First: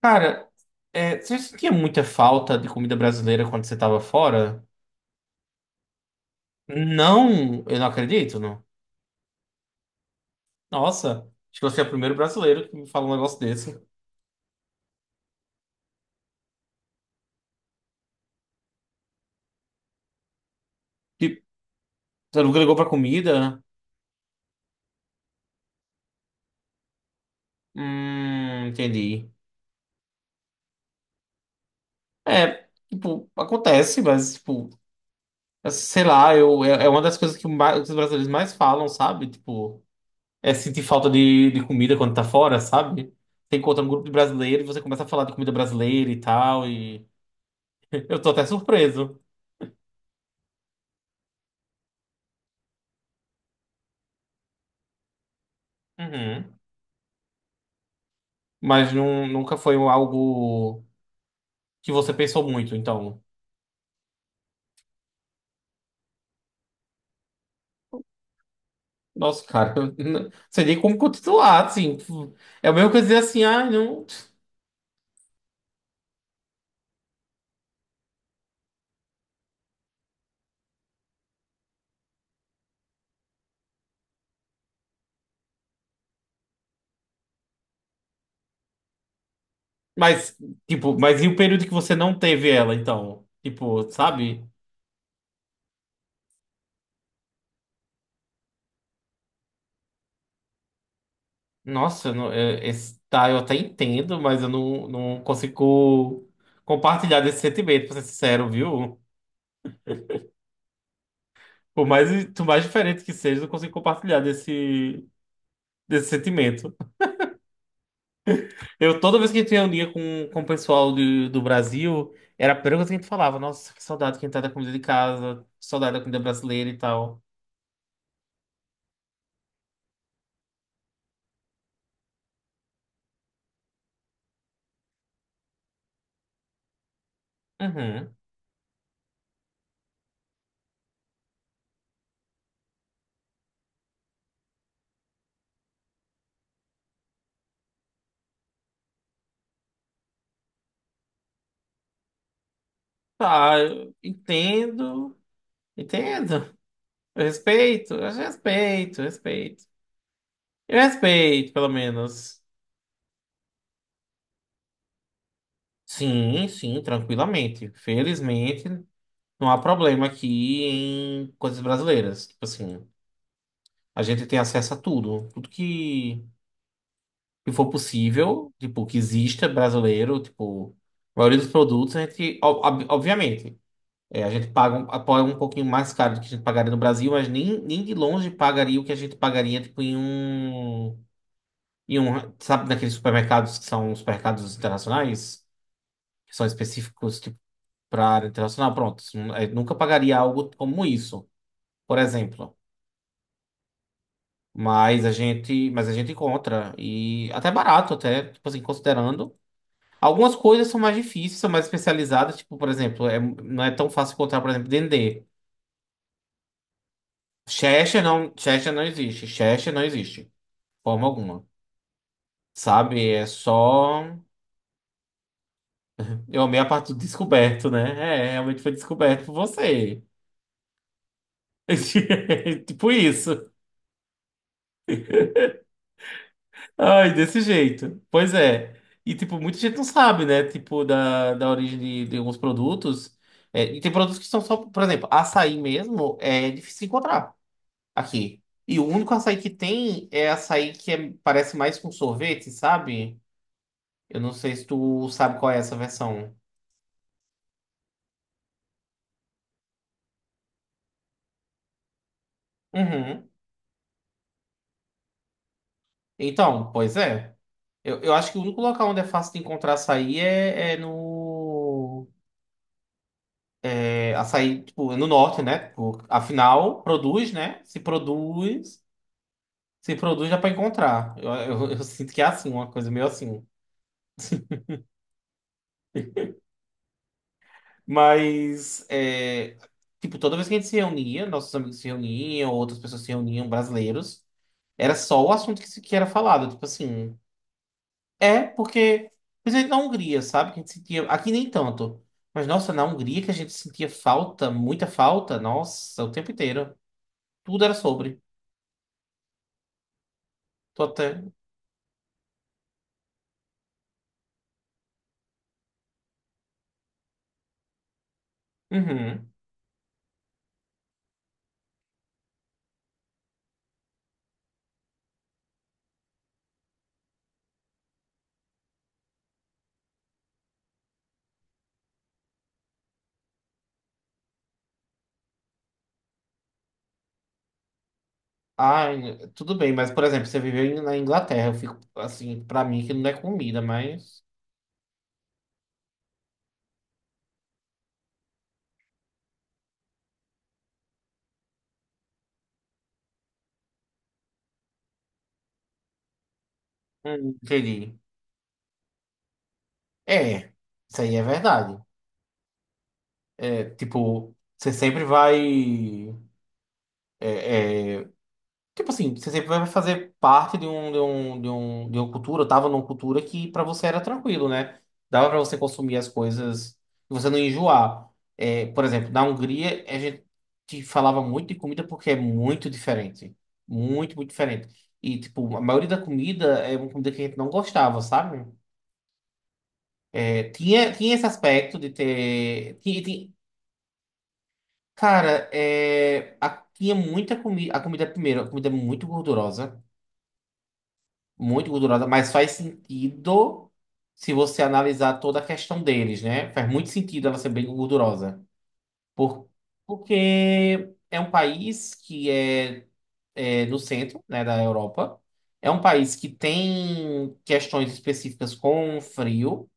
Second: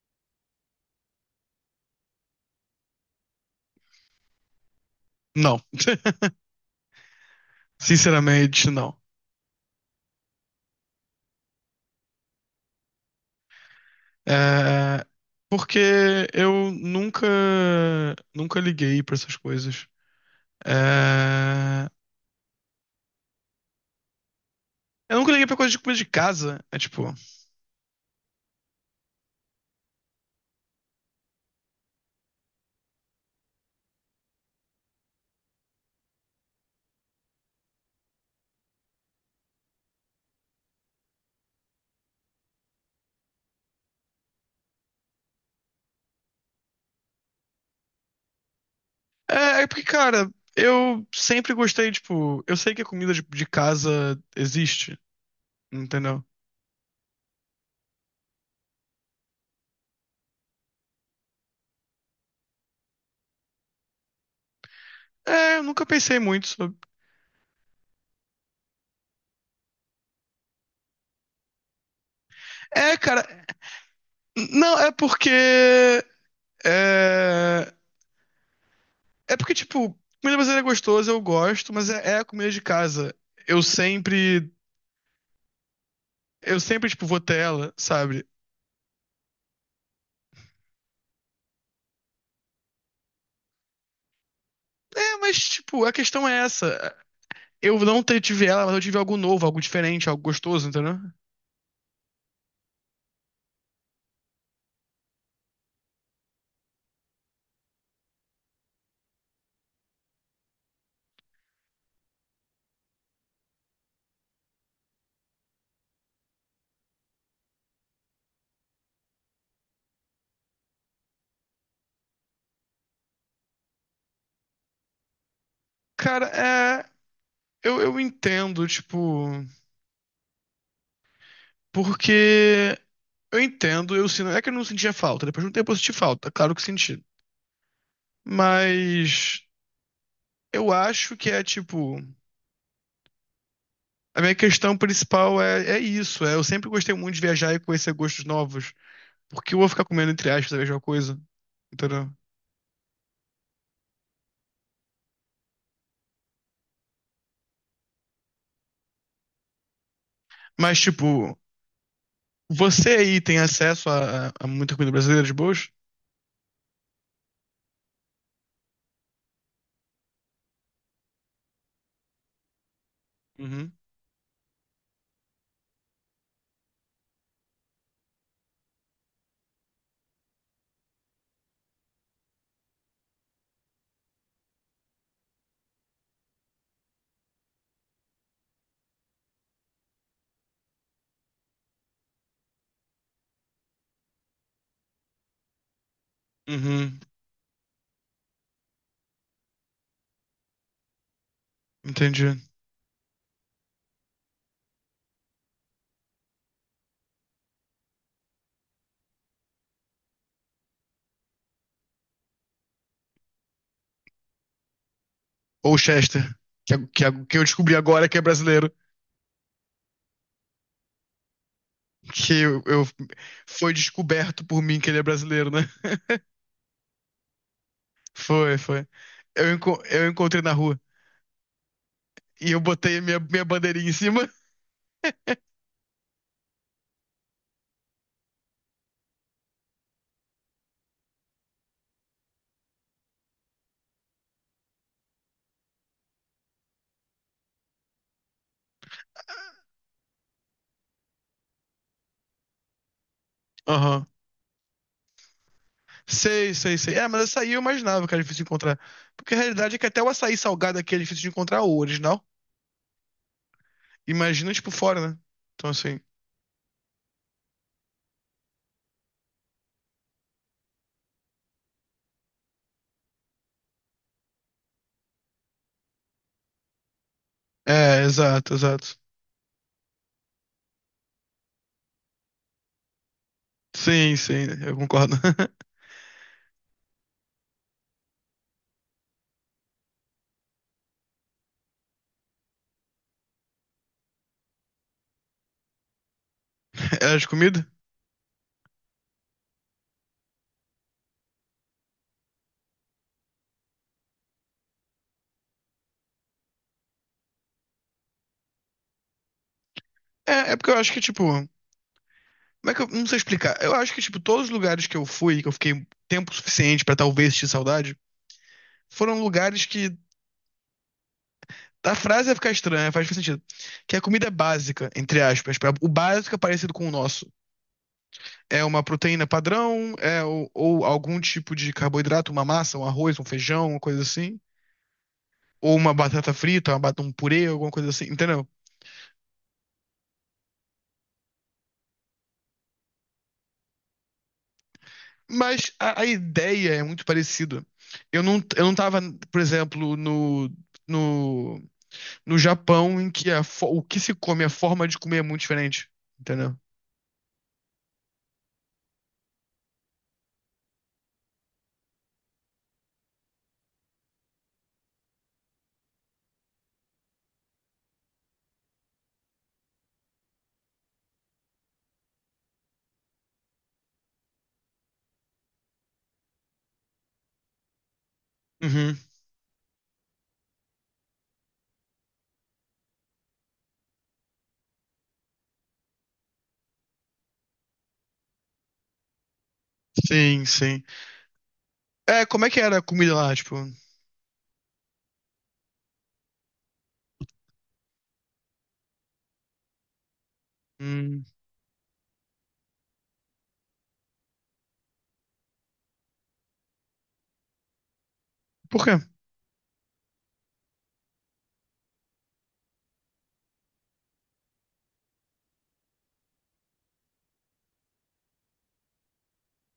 Cara, você sentia muita falta de comida brasileira quando você tava fora? Não. Não, eu não acredito, não. Sinceramente, não. Nossa, acho que você é o primeiro brasileiro que me fala um negócio desse. É, porque eu nunca, nunca liguei pra essas coisas. Tipo, É, você nunca ligou pra comida? eu nunca liguei pra coisa de comida de casa. É tipo. Entendi. É, tipo, acontece, mas, tipo, sei lá, é uma das coisas que os brasileiros mais falam, sabe? Tipo, é sentir falta de comida quando tá fora, sabe? Você encontra um grupo de brasileiros e você começa a falar de comida brasileira e tal, e eu tô até surpreso. É, é porque, cara, eu sempre gostei, tipo, eu sei que a comida de casa existe, entendeu? Uhum. Mas nunca foi um algo que você pensou muito, então. É, eu nunca pensei muito sobre. Nossa, cara, eu não sei nem como continuar, assim. Tipo, é a mesma É, coisa dizer cara. assim, ah, não. Não, é porque. É, É porque, tipo, comida brasileira é gostosa, eu gosto, mas é a comida de casa. Eu sempre, eu sempre, tipo, vou ter ela, sabe? Mas, tipo, e o período que você não teve ela, então? Tipo, sabe? É, mas, tipo, a questão é essa. Eu não tive ela, mas eu tive algo novo, algo diferente, algo gostoso, entendeu? Nossa, esse, tá, eu até entendo, mas eu não consigo compartilhar desse sentimento, pra ser sincero, viu? Por mais, por mais diferente que seja, eu não consigo compartilhar desse sentimento. Eu, toda vez que a gente reunia com o pessoal do Brasil, era a primeira coisa que a gente falava. Nossa, que saudade que a gente tá da comida de casa, que saudade da comida Cara, brasileira e é. tal. Eu entendo, tipo. Porque. Eu entendo, eu sinto. É que eu não sentia falta. Depois de um tempo eu senti falta, claro que senti. Uhum. Mas. Eu acho que é, tipo. A minha questão principal é isso. É, eu sempre gostei muito de viajar e conhecer gostos novos. Porque eu vou ficar comendo, entre aspas, a mesma coisa, entendeu? Tá, eu entendo, entendo. Eu respeito, eu respeito. Eu Mas, tipo, respeito, pelo menos. você aí tem acesso a muita comida brasileira de boas? Sim, sim, tranquilamente. Felizmente, não há problema aqui em coisas brasileiras. Tipo assim, Uhum, a gente tem acesso a tudo. Tudo que for possível, tipo, que exista brasileiro, tipo, a maioria dos produtos, a gente, obviamente, é, a gente paga um pouquinho mais caro do que a gente pagaria no Brasil, mas nem de longe pagaria o que a gente pagaria, tipo, em um, sabe, naqueles supermercados que são os supermercados internacionais, que são uhum, específicos, tipo, para área internacional, pronto, isso nunca pagaria algo como isso, por entendi. exemplo. Mas a gente encontra e até barato até, tipo assim, considerando. Algumas coisas são mais difíceis, são mais especializadas, tipo, por exemplo, não é tão fácil encontrar, por exemplo, dendê. Ou Chester, que eu descobri Chester agora que é não, brasileiro. Chester não existe, de forma alguma. Que eu, eu- Sabe, é Foi só. descoberto por mim que ele é brasileiro, né? Eu amei a parte do descoberto, né? É, Foi, realmente foi foi. descoberto por você. Eu encontrei na rua e eu Tipo botei minha isso. bandeirinha em cima. Ai, desse jeito. Pois é. E, tipo, muita gente não sabe, né? Tipo, da origem de alguns produtos. É, e tem produtos que são só, por exemplo, açaí mesmo, é difícil encontrar aqui. E o único açaí que tem é açaí que parece mais com sorvete, sabe? Aham. Eu não sei se tu sabe qual é essa versão. Sei, sei, sei. É, mas açaí eu imaginava que era difícil de encontrar. Porque a realidade é que até o açaí salgado aqui é difícil de encontrar o original. Uhum. Imagina, tipo, fora, né? Então, assim. Então, pois é. Eu acho que o único local onde é fácil de encontrar açaí é no. É açaí, tipo, é no norte, né? Tipo, afinal, produz, né? Se É, exato, produz, exato. se produz dá pra encontrar. Eu sinto que é assim, uma coisa meio assim. Sim, sim, eu concordo. Mas, é, tipo, toda vez que a gente se reunia, nossos amigos se reuniam, outras pessoas se reuniam, brasileiros. Era só o assunto que, se- que era falado. Tipo É assim, de comida? é porque, principalmente na Hungria, sabe? Que a gente sentia, aqui nem tanto. Mas, nossa, na Hungria que a gente sentia falta, muita falta, nossa, o tempo inteiro. Tudo era sobre. É porque eu Tô acho que, até. tipo. Como é que eu. Não sei explicar. Eu acho que, tipo, todos os lugares que eu fui, que eu fiquei tempo suficiente pra talvez sentir saudade, foram Uhum. lugares que. A frase vai ficar estranha, faz sentido. Que a comida é básica, entre aspas. O básico é parecido com o nosso. É uma proteína padrão, é, ou algum tipo de carboidrato, uma massa, um arroz, um feijão, uma coisa assim. Ou uma batata frita, um purê, alguma coisa assim, entendeu? Ai, tudo bem, mas, por exemplo, você viveu na Inglaterra, eu fico assim, pra mim que não é comida, mas. Mas a ideia é muito parecida. Eu não tava, por exemplo, no, no Japão, em que o que se come, a forma de comer é muito diferente. Entendeu? Entendi. É, isso aí é verdade. É, tipo, você sempre vai. É, é, Tipo assim, você sempre vai fazer parte de um, de uma cultura, eu tava numa cultura que pra você era tranquilo, né? Dava pra você consumir as coisas e você não enjoar. É, por Uhum. exemplo, na Hungria, a gente falava muito de comida porque é muito diferente. Muito, muito diferente. E, tipo, a maioria da comida é uma comida que a gente não gostava, sabe? Sim, sim. Tinha esse aspecto de É, como é que era ter. a comida lá, tipo? Cara, tinha muita comida. A comida, primeiro, a comida é muito gordurosa. Hum, Muito gordurosa, mas faz sentido se você analisar toda a questão deles, né? Faz muito sentido ela ser bem gordurosa. por quê? Por, porque é um país que é no centro, né, da Europa. É um país que tem questões específicas com frio.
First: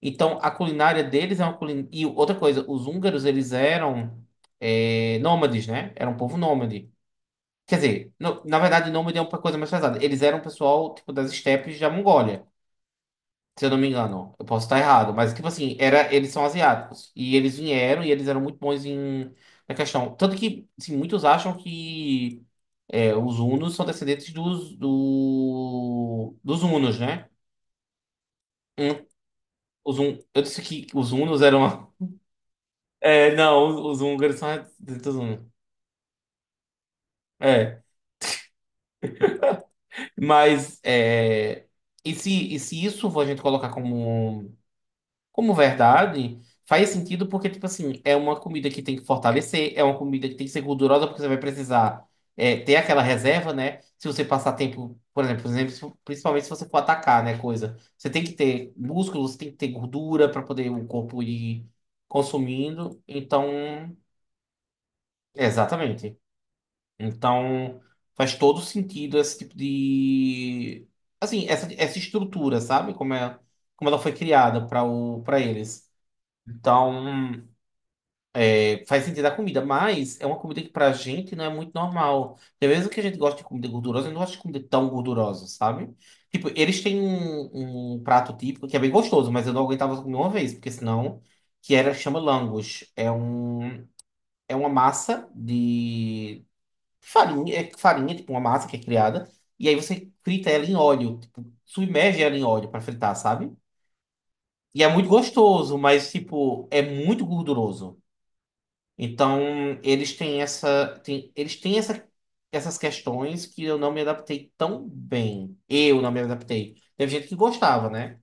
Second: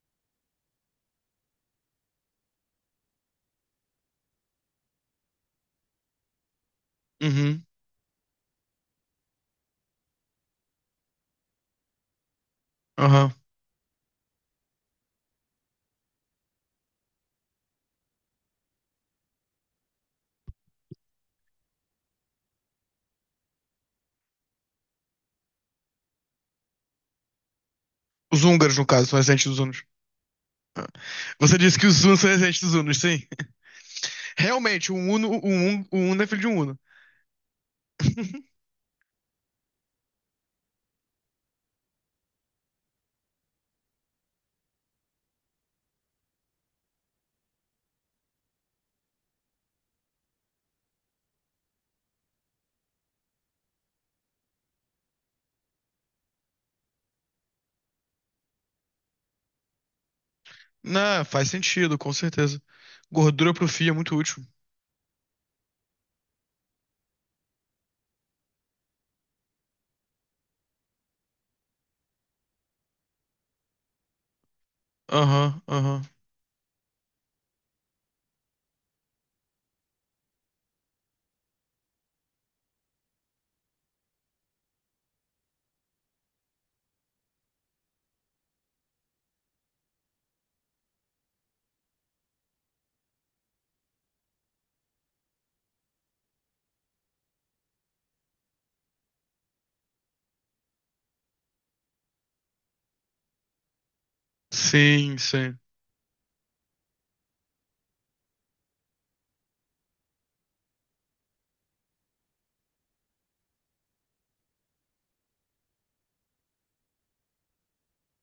Então, a culinária deles é uma culinária... E outra coisa, os húngaros, eles eram nômades, né? Era um povo nômade. Uhum. Quer dizer, na verdade, nômade é uma coisa mais pesada. Eles eram um pessoal, tipo, das estepes da Mongólia. Aham. Se eu não me engano, eu posso estar errado, mas tipo assim, era, eles são asiáticos e eles vieram e eles eram muito bons em na questão, tanto que assim, muitos acham que os hunos são descendentes dos hunos, né? Os húngaros, no Hum, caso, são residentes dos hunos. os hun, eu disse Ah. que os hunos Você disse que eram os hunos são residentes dos hunos, sim. não, os húngaros são Realmente, descendentes um dos uno hunos. Um uno é filho de um huno. É, mas é, e se isso for a gente colocar como. Como verdade, faz sentido porque, tipo assim, é uma comida que tem que fortalecer, é uma comida que tem que ser gordurosa porque você vai precisar ter aquela reserva, né? Se você passar tempo, por exemplo, principalmente se você for atacar, né, coisa. Você tem que ter músculos, tem que ter gordura para poder o corpo Não, faz ir sentido, com certeza. consumindo. Gordura pro fio é Então, muito útil. exatamente. Então, faz todo sentido esse tipo de... Assim, essa estrutura, sabe? Como é, como ela foi criada para para Aham, eles. aham. Então, faz sentido a comida, mas é uma comida que pra gente não é muito normal. Porque mesmo que a gente goste de comida gordurosa, eu não gosto de comida tão gordurosa, sabe? Tipo, eles têm um prato típico que é bem gostoso, mas eu não aguentava comer uma vez, porque senão, que era, chama langos. É uma massa de farinha, é farinha, tipo uma massa que é criada, e aí você frita ela em óleo, tipo, submerge ela em óleo pra fritar, sabe? E é muito Sim, sim. gostoso, mas, tipo, é muito gorduroso. Então, eles têm eles têm essas questões que eu não me adaptei tão bem. Eu não me adaptei. Teve gente que gostava, né?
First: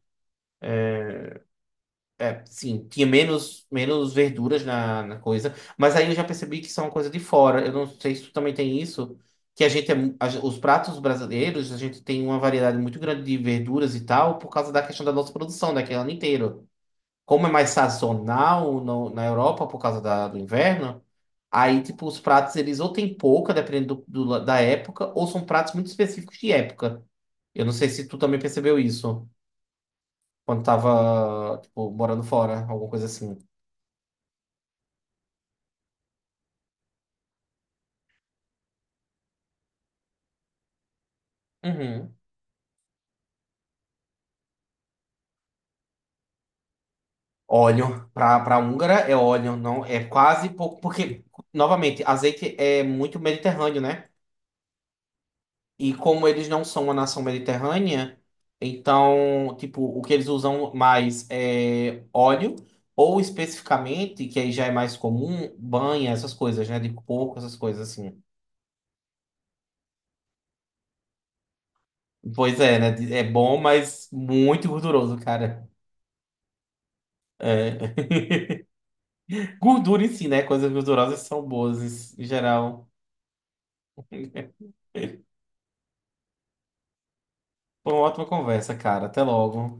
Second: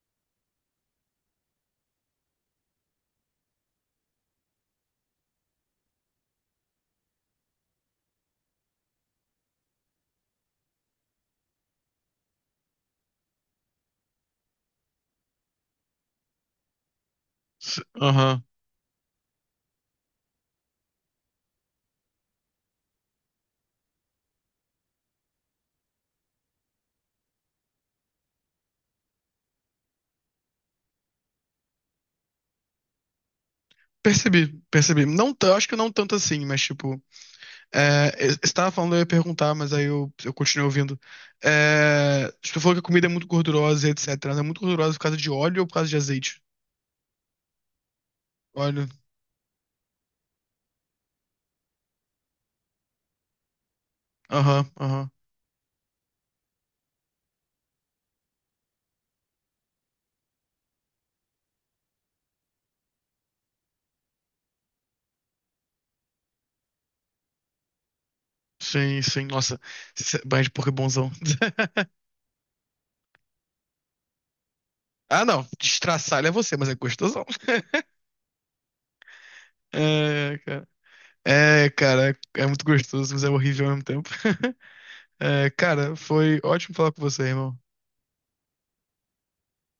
É, sim, tinha menos verduras na coisa, mas aí eu já percebi que são uma coisa de fora. Eu não sei se tu também tem isso, que a gente é, os pratos brasileiros, a gente tem uma variedade muito grande de verduras e tal, por causa da questão da nossa produção, daquele ano inteiro como é mais Aham. sazonal na Europa por causa do inverno, aí, tipo, os pratos, eles ou tem pouca, dependendo da época, ou são pratos muito específicos de época. Eu não sei se tu também percebeu isso quando tava, tipo, morando fora, alguma coisa assim. Percebi, percebi. Não, acho que não tanto assim, mas tipo. É, você tava falando, eu ia perguntar, mas aí eu continuei ouvindo. Uhum. É, tipo, você falou que a comida é muito gordurosa, e etc. Ela é muito gordurosa por causa de óleo ou por causa de azeite? Óleo, pra Óleo. húngara é óleo, não é quase pouco, porque, novamente, azeite é muito mediterrâneo, né? Aham, aham. E como eles não são uma nação mediterrânea, então, tipo, o que eles usam mais é óleo, ou especificamente, que aí já é mais comum, banha, essas coisas, né? De porco, essas coisas assim. Sim, sim. Nossa, banho de porco é bonzão. Pois é, né? É bom, mas muito gorduroso, Ah, não. cara. Destraçalho é você, mas é gostosão. É. Gordura em si, É, né? cara. Coisas gordurosas são É, cara, boas em é muito geral. gostoso, mas é horrível ao mesmo tempo. É, cara, foi ótimo falar com você, irmão. Foi uma ótima conversa, cara. Até logo.